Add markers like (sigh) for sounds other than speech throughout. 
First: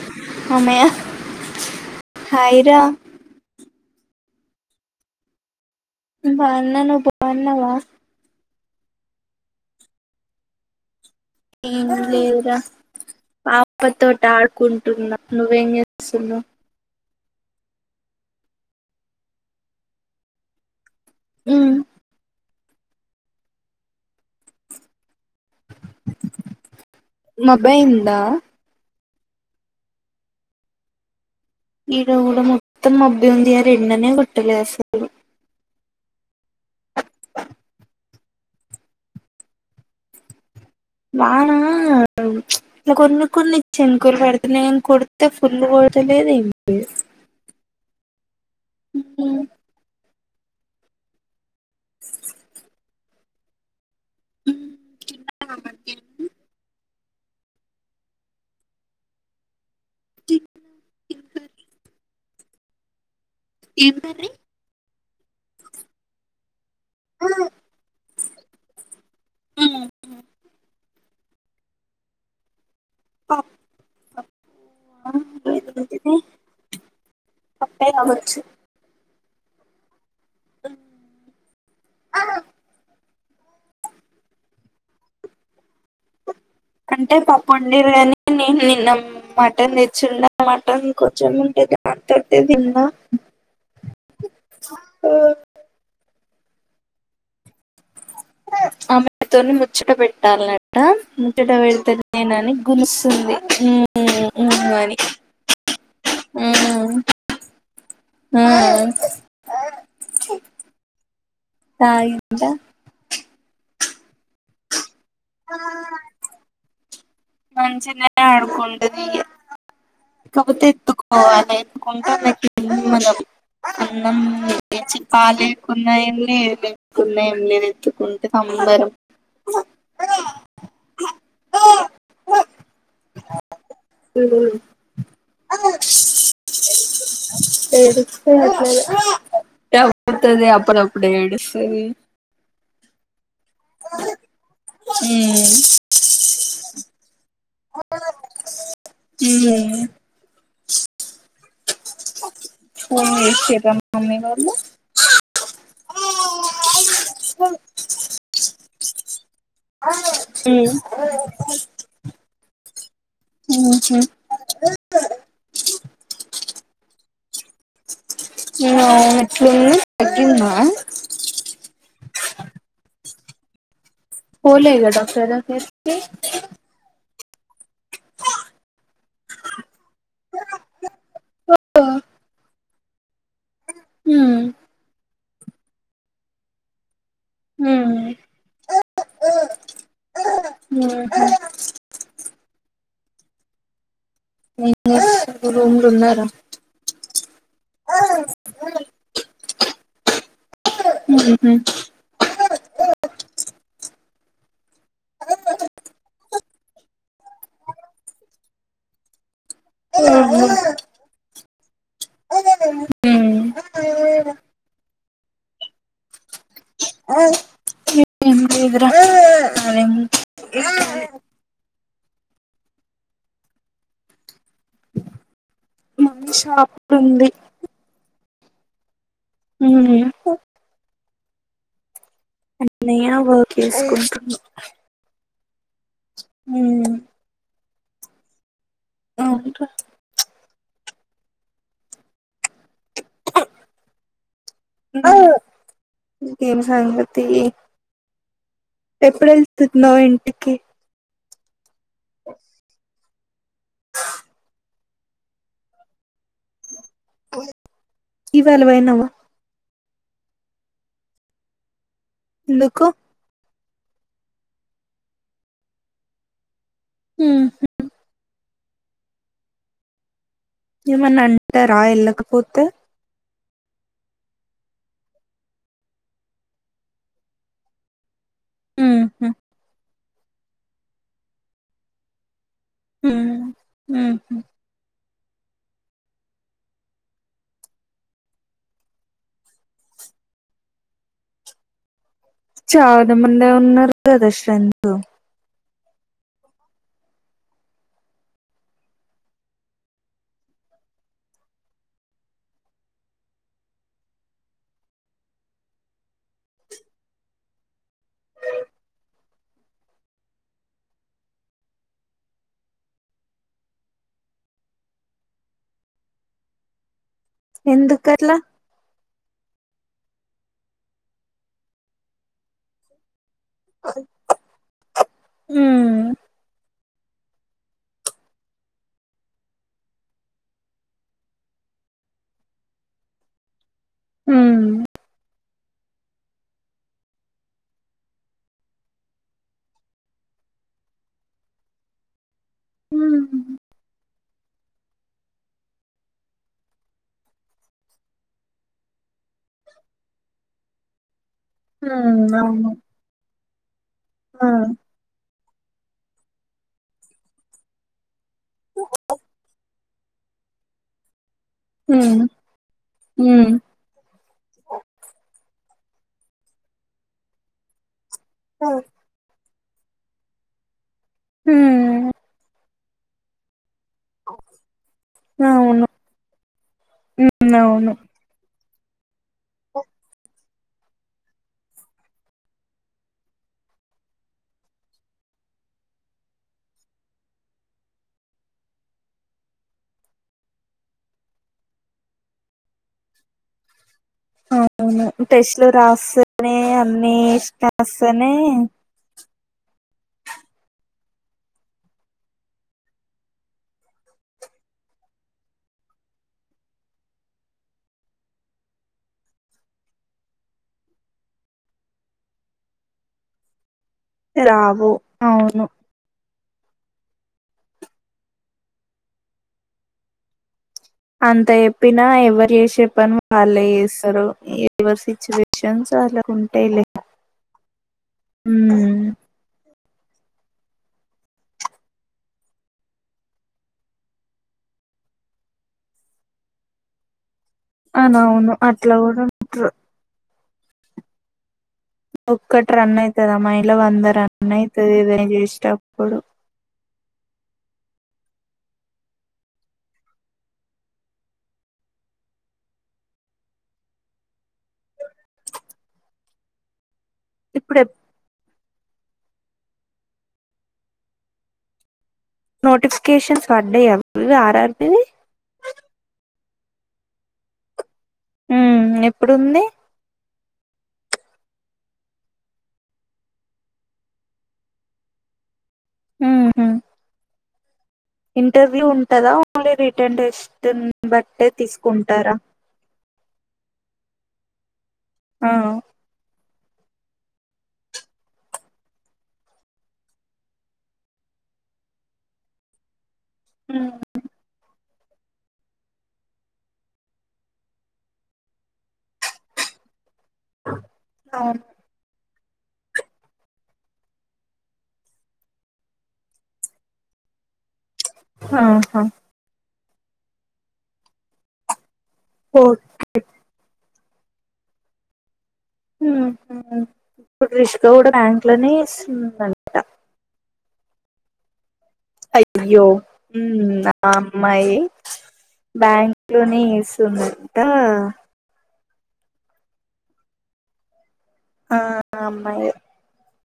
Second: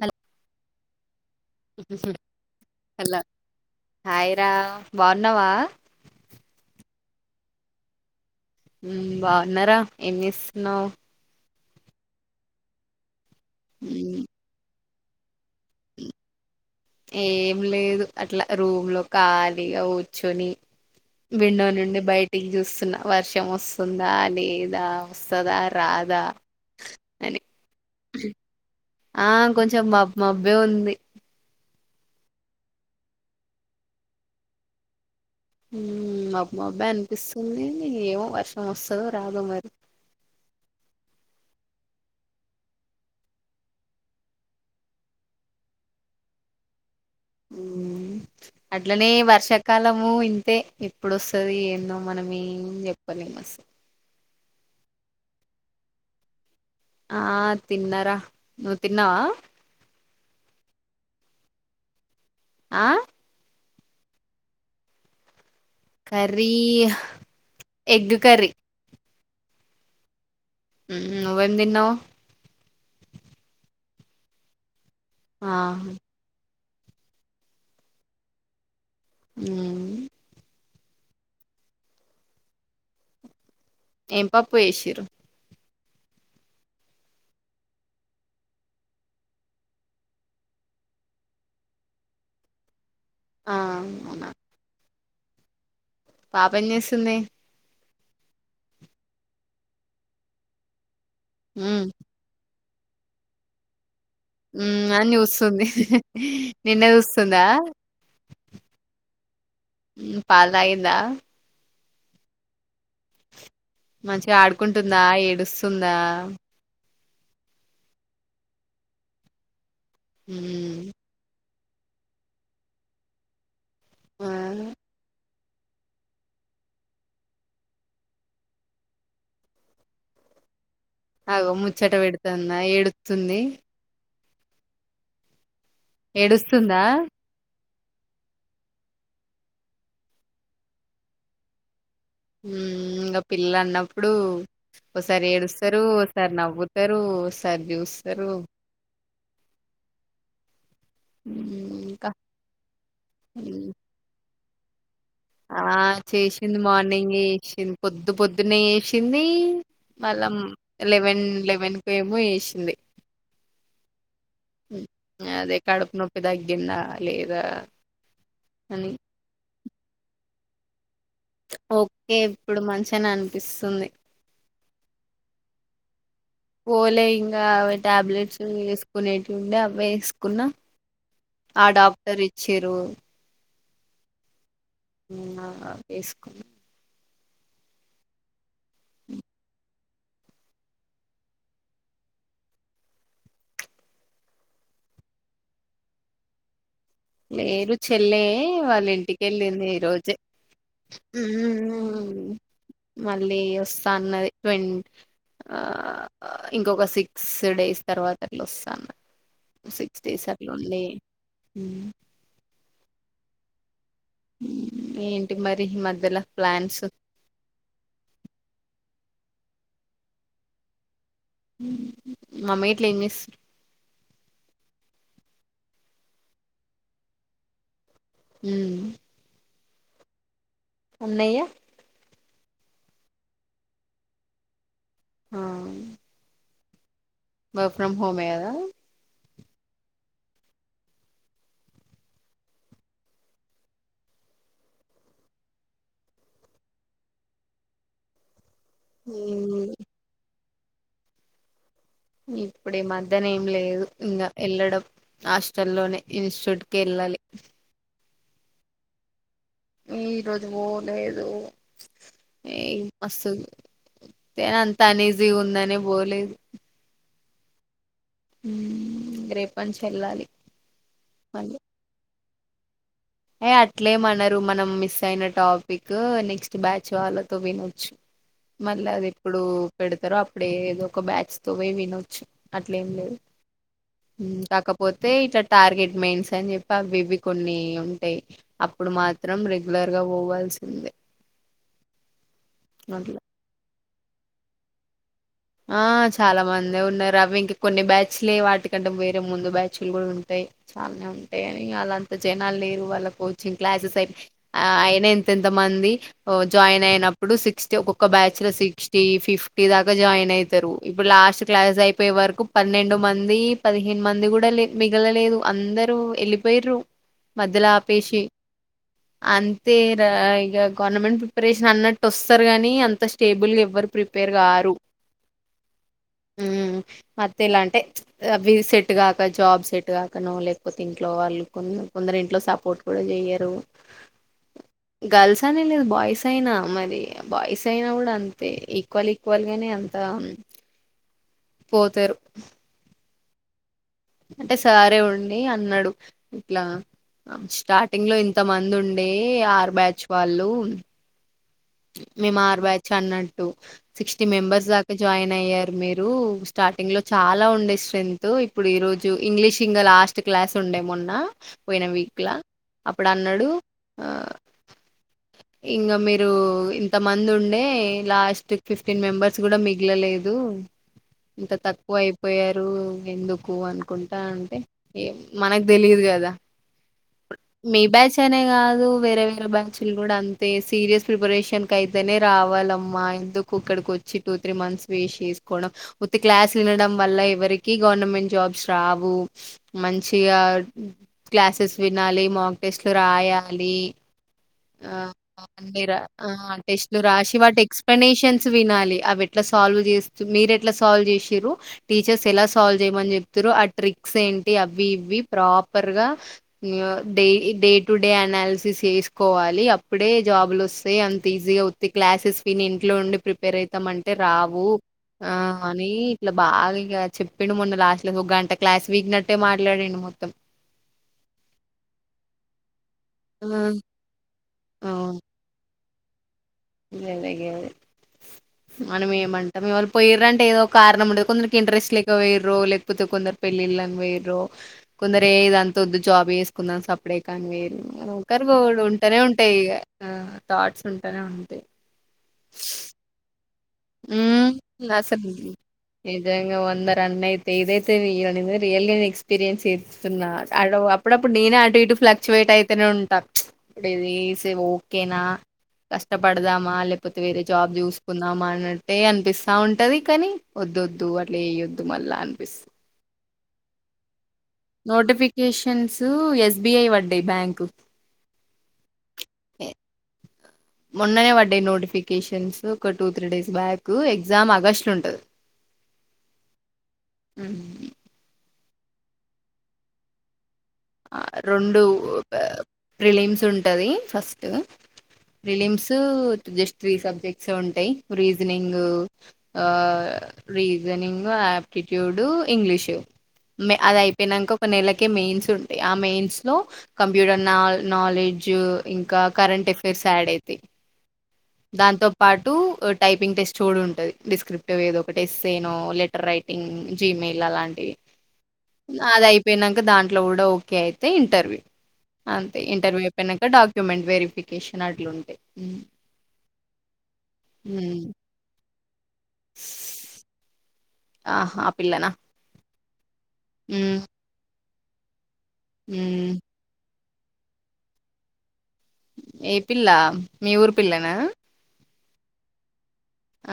Hello మే hello hi రా బాగున్నావా బాగున్నా నువ్వు బాగున్నావా బాగున్నారా ఏం చేస్తున్నావు ఏం లేదురా పాప ఉమ్, తోటి ఆడుకుంట న్నా నువ్వే ఎంసున్నువ్ ఏం లేదు అట్లా రూమ్లో ఖాళీగా కూర్చొని విండో నుండి బయటికి చూస్తున్న వర్షం వస్తుందా లేదా వస్తదా రాధ అని మబ్బై ఉందా ఆ కొంచెం బ మబ్బే ఉంది ఈడ కూడా మొత్తం మబ్బె ఉంది ఆ రెండనే కొట్టలే అసలు మా మబ్ మబ్బే అనిపిస్తుంది ఏమో వర్షం వస్తదో రాదు మరి బనా కొన్ని కొన్ని చినుకులు పడుతున్నాయని కొడితే ఫుల్ కొడతలేదు ఇం అట్లనే వర్షాకాలము ఇంతే ఎప్పుడుస్ వస్తది ఎన్నో మనమేం చెప్పలేం అసల్ మక ఆ తిన్నార నువ్వు తిన్నావా చి ఆ ఏం కర్రీ కర్రీ ఎగ్ కర్రీ ఆ నువ్వెందిన్నావ్ ఆ ఆ పప్పే గావచ్చు ఉ ఆ ఏం పప్పు వేసిరు? అంటే పప్పు వండిరి అని నేను నిన్న మటన్ తెచ్చిండ మటన్ కొంచెం ఉంటేది. దంతోటే తిన్నా అ అవునా ఓ పాప ఎంజేస్తూంది? ఆమెతో ముచ్చట పెట్టాలంట ముచ్చట మ్మ్ పెడితే నేనని గులుస్సుంది ఉమ్ ఊ ఉమ్ అని అన్ని చూస్తుంది హ్హ్ నిన్న చూస్తుందా? హ పాల్ తాగింద? తా ఇందా మంచిగా ఆడుకుంటుందా, ఏడుస్తుందా. మంచింననే ఆడుకుంటది ఇయ్య కపోతే మ్మ్ ఎత్తుకోవాలి. కొంత (unintelligible) అన్నం ఆ ఎచ్చి ప్పాలె ఉన్నయాన్నే వె ఉన్నయాన్నే నేను ఎత్తుకుంటే సంబరం అగో ముచ్చట పెడుతున్న ఏడుతుంది. హ ఏడుస్తుందా? ఎడుతుది అని లేదు ట ఎడుత్తదే అప్పుడు అప్పుడ ఏడుస్తది. ఉమ్ ఇంకా పిల్లలు అన్నప్పుడు ఓసారి ఏడుస్తారు ఓసారి నవ్వు తరు సరి చూస్తారు. హుఆ ఇంకా ఫోన్ చేసి ఉమ్, చేద్దాం అన్ నేను ఆ చేసింది మార్నింగె వేసింది పొద్దు పొద్దునే వేసింది. మళ్ళం లెవెన్ లెవెన్ కు ఏమో వేసింది. ఉహు అదే కడుపు నొప్పి దగ్గిన్న లేద నిమామ ఎట్లుంది తగ్గిందా? ఓకే ఇప్పుడు మంచిని అనిపిస్తుంది. పోలేదా డాక్టర్ దగ్గరికి పోలే ఇంకా అవి టాబ్లెట్స్ వేసుకునేటివి ఉండే అవి వేసుకున్నా ఆ డాక్టర్ ఇచ్చేరు హ ఉన్న వేసుకున్న హ ఆ ఎం చేసు రూమ్లు ఉన్నారా? లేరు చెల్లె వాళ్ళ ఇంటికి వెళ్ళింది ఈ రోజే మళ్ళీ వస్తాన్నది ట్వ ఇంకొక సిక్స్ డేస్ తర్వాత అట్లా వస్తా అన్నది సిక్స్ డేస్ అట్లా ఉహు ఉండి ఏంటి మరి మధ్యల ప్లాన్స్ ఏం లేదురా మామ్మ ఇట్లు ఏం మస్ షాప్లో ఉంది ఉ ఉ అన్నయ్య అన్నయా వర్క్ చేసుకుంటుడు ఆ హ వర్క్ ఫ్రమ్ హోమే కదా అవును రా ఇంకేం సంగతి ఎప్పుడు ఉమ్, వెల్తుతున్నావ్ ఇంటికి ఇప్పుడు ఈ మద్దన ఏం లేదు ఇంకా వెళ్ళడం హాస్టల్లోనే ఇన్స్టిట్యూట్ కెళ్ళాలి ఇవాళ పోయినవా ఈ రోజు పోలేదు ఈ ఎందుకు మస్తు తే అంత అనేజీ ఉందనే పోలేదు ఉహు రేపంచంచి వెళ్ళాలి ఏమన్నా మళ్ళీ అంటారా వెళ్ళకపోతే ఏ అట్లే ఏం అన్నారు మనం మిస్ అయిన టాపిక్ నెక్స్ట్ బ్యాచ్ వాళ్ళతో వినొచ్చు మళ్ళీ ఉమ్, అది ఉమ్, ఎప్పుడు పెడతారో అప్పుడ ఏదో ఒక బ్యాచ్ తో పోయి వినొచ్చు అట్లేం లేదు ఉమ్, ఉమ్, కాకపోతే అయితే ఇట్లా టార్గెట్ మెయిన్స్ అని చెప్పి అవి ఇవి కొన్ని ఉ ఉంటాయా అప్పుడు మాత్రం రెగ్యులర్ గా పోవాల్సిందే అట్లా చాలా మందే ఉన్నారు కదా స్ట్రెంగ్త్ ఆ చాలా మంది ఉన్నారు అవి ఇంకా కొన్ని బ్యాచ్లే వాటికంటే వేరే ముందు బ్యాచ్లు కూడా ఉంటాయి చాలానే ఉంటాయి అని అలా అంత జనాలు లేరు వాళ్ళ కోచింగ్ క్లాసెస్ అయి ఆ అయిన ఎంతెంత మంది జాయిన్ అయినప్పుడు సిక్స్ ఒక్కక్క బ్యాచ్ లోర్ సిక్స్టీ ఫిఫ్టీ దాకా జాయిన్ అవుతారు ఇప్పుడు లాస్ట్ క్లాస్ అయిపోయే వరకు పన్నెండు మంది పదిహేను మంది కూడా లే మిలలే లేదు అందరూ వెళ్ళిపోర్రు మధ్యలో ఆపేసి ఎందుకట్లా అంతే రా ఇక గవర్నమెంట్ ప్రిపరేషన్ అన్నట్టు వస్తారు గాని అంత టేబుల్ గా ఎవ్వరు ప్రిపేర్ కారు ఉ మధ్యల అంటే అవి సెట్గాక జాబ్ సెట్ కాకనో లేకపోతే ఇంట్లో వాళ్ళు కొందరు ఇంట్లో సపోర్ట్ కూడా చెయ్యరు ఉమ్, గర్ల్స్ అని లేదు బాయ్స్ అయినా మరి బాయ్స్ అయినా కూడా అంతే ఈక్వల్ ఈక్వల్ గానే అంతే ఆ పోతారు ఉమ్, అంటే సారే ఉండి అన్నాడు ఇట్లా స్టార్టింగ్ లో ఇంత మంది ఉండే ఆరు బ్యాచ్ వాళ్ళు మేము ఆరు అవును బ్యాచ్ అన్న సిక్స్టీ ఆ మెంబర్స్ దాకా జాయిన్ అయ్యారు మీరు స్టార్టింగ్ లో చాలా ఉండే స్ట్రెంత్. ఇప్పుడు ఈరోజు ఇంగ్లీష్ ఇంగ లాస్ట్ క్లాస్ ఉండే మొన్న పోయిన ఉమ్ వీక్ లా అప్పుడు అన్నడు ఉమ్ ఆ ఇంగ మీరు ఇంత మంది ఉండే లాస్ట్ ఫిఫ్టీన్ మెంబర్స్ కూడా మిగిలలేదు ఇంత తక్కువ ఉమ్, అయిపోయారు ఎందుకు నుకుంటా అంటే ఏ మనకు అవును తెలిదు గదా ఉమ్ మీ అవును బ్యాచ్ అనే కాదు. వేరే వేరే బ్యాచ్లు కూడా అంతే సీరియస్ ప్రిపరేషన్ అయితేనే రావాలమ్మా ఎందుకు ఇక్కడికి వచ్చి టూ త్రీ మంత్స్ వేస్ట్ చేసుకోవడం ఉత్త క్లాస్ వినడం వల్ల ఎవరికి గవర్నమెంట్ జాబ్స్ రావు మంచిగా క్లాసెస్ వినాలి మాక్ టెస్ట్లు రాయాలి. ఆ! అవును టెస్ట్ లు అన్ని రా రాస్తే ఆ టెస్ట్లు రాసి వాటి ఎక్స్ప్లెనేషన్స్ వినాలి. అవి ఎట్లా సాల్వ్ చేస్త మీరు ఎట్లా సాల్వ్ చేశిరు టీచర్స్ ఎలా సాల్వ్ చేయమని చెప్తరు ఆ ట్రిక్స్. ఏంటి అవి ఇవి ప్రాపర్ గా డే టు డే అనాలసిస్ చేస్ కోవాలి అప్పుడే జాబ్లు వస్తాయి అంత ఈజీగా ఉత్తి క్లాసెస్ విని ఇంట్లో ఉండి ప్రిపేర్ ఐతం అంటే రావు ఆ అని ఇట్లా బాగా ఇంగ చెప్పిండు మొన్న లాస్ట్ లో ఒక గంట క్లాస్ వీక్ నట్టే మాట్లాడిండు మొత్తం అంత చెప్పినా ఎవరు చేసే పని ఆ! వాళ్ళే చేస్తరు. ఎవరు సిచ్యువేషన్ షన్ వాళ్లకుం గాదె గదే మన ఉమ్ మేమంటామో పోయిర్ అంటే ఏదో కారణం ఉండదు కొందరికి ఇంట్రెస్ట్ లేక పోయిరో లేకపోతే కొందరు పెళ్ళిళ్ళని పోయిరో కొందరు ఏ ఇదంతా వద్దు జాబ్ చేసుకుందాం సపరే కాని వేరు అవును ఒకరు అవును ఓటి అట్లా ఉంటనే కూడా ఉంటాయి ఉంట్రు ఇ థాట్స్ ఉంటనే ఉంటాయి. ఒక్కట్ రన్ అయితదమ్మాయ్ ఉమ్ అసల్ చేసేటప్పుడు నిజంగా వందరన్నైతే రియల్లీ నేను ఎక్స్పీరియన్స్ చేత్తున్నా అడ్ అప్పుడప్పుడు నేనే అటు ఇటు ఫ్లక్చువేట్ అయి ఉంటా ఇది చేసేది ఓకేనా కష్టపడాదామా లే వేరే జాబ్ ఇప్పుడు చూసుకుంద మన అట్టే అనిపిస్తా ఉంటది కాని ఒద్దు ఒద్దు అట్లా చేయద్దు మళ్ళా అనిపిస్తుంది నోటిఫికేషన్స్ పడ్డయా నోటిఫికేషన్స్ ఎస్ బి ఐ పడ్డాయి బ్యాంకు ఉమ్ ఎప్పుడుంది అ (inaudible) మొన్ననే పడ్డయి నోటిఫికేషన్స్ ఒక two three days back exam August ఉంటది. (inaudible) ఉహు ఉ ఇంటర్వ్యూ ఉంటదా ఓన్లీ రిటర్న్ టెస్ట్ బట్టే రెండు తీసుకుంటారా ప్రిలిమ్స్ ఉంటది ఫస్ట్ ఆ రిలీమ్స్ జస్ట్ త్రీ సబ్జెక్ట్స్ ఏ ఉంటాయి రీజనింగ్ ఆ రీజనింగ్ ఆ టిట్యూడ్ ఇంగ్లీషు అది అయిపోయినంక ఒక నెలకే మెయిన్స్ ఆ మెయిన్స్ లో కంప్యూటర్ నా నాలెడ్జ్ ఇంకా కరెంట్ ఎఫైర్స్ ఉంటాయి. ఆడ్ అయితే అవును. దాంతో పాటు టైపింగ్ టెస్ట్ చ ఉంటది డిస్క్రిప్ట్ ఏదో ఒక టెస్ట్ ఏనో లెటర్ రైటింగ్ జిమ్ అలాంటివి ఆహా అది అయిపోయినాక దాంట్లో కూడా ఓకే అయితే ఇంటర్వ్యూ అంతే ఓ ఇంటర్వ్యూ అయిపోయినాక డాక్యుమెంట్ వెరిఫికేషన్ అట్లుండీ ఉమ్, ఇప్పుడు రిష్గా కూడా బ్యాంకులోనే ఇస్తునట ఆహా అప్ అయ్యో ఉమ్మ్ ఉమ్ ఆ అమ్మాయి బ్యాంక్ ఉమ్ లోనే చేస్తుందంట ఏ పిల్లా మీ ఊరు పిల్లనా ఆహ్ ఆ అమ్మాయి ఆ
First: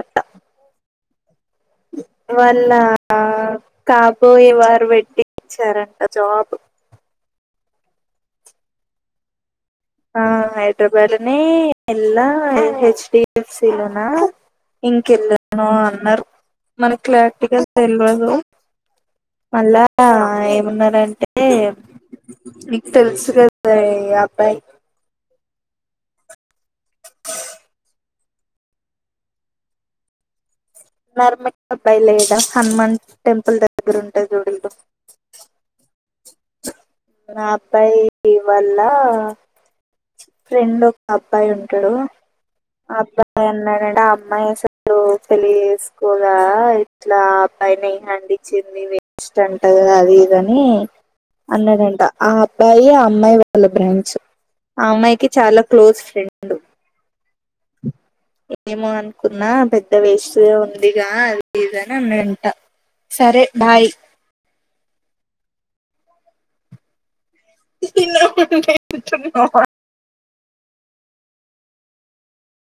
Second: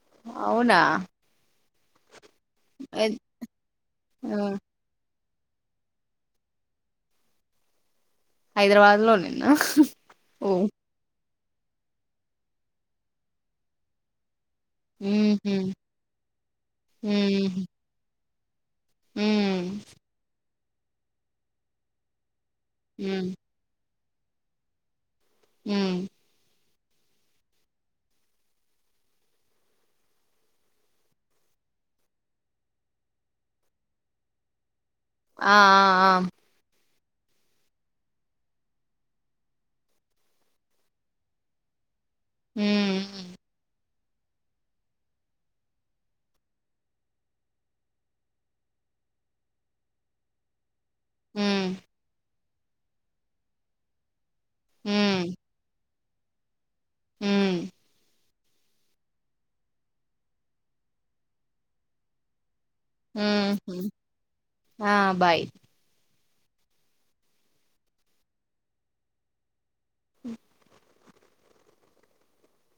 అట్ట అవునా వాళ్ళ ఎ- ఆ కాబోయే వారు పెట్టి ఇచ్చారంట జాబ్ హైదరాబాద్ లోనే ఆ హైదరాబాద్నే ఎలా హచ్ డిఫ్ సి లోనా ఇంకెళ్ళాను ఉమ్ అన్నారు మనకి క్లారిటీగా తెల్వదు ఉమ్ మళ్ళా ఏమున్నారంటే నీకు తెలుసు ఉమ్ కదా అబ్బాయి ఉమ్ నర్మ పైలేద హనుమాన్ టెంపుల్ దగ్గర ఉంటే చూడూ ఇంకో ఆ ఆ ఆ ఆ అబ్బాయి వల్ల ఫ్రెండ్ ఒక అబ్బాయి ఉంటాడు ఆ అబ్బాయి ఉమ్ అన్నాడంటే ఆ అమ్మాయి అసలు పెళ్లి చేసుకోదా ఇట్లా పైన ఏ హండ్ ఇచ్చింది వేస్ట్ అంటగా అది ఇది అని ఉమ్ అన్నాడంట ఆ అబ్బాయి ఆ అమ్మాయి వాళ్ళ బ్రాంచ్ ఆ అమ్మాయికి ఉమ్ చాలా క్లోజ్ ఫ్రెండ్స్ ఉమ్ ఏమో అనుకున్నా పెద్ద వేస్ట్ ఉందిగా అది ఇది అన్ని అన్నాడంట సరే అహు బాయ్ ఆ బాయ్ (unintelligible) ఉ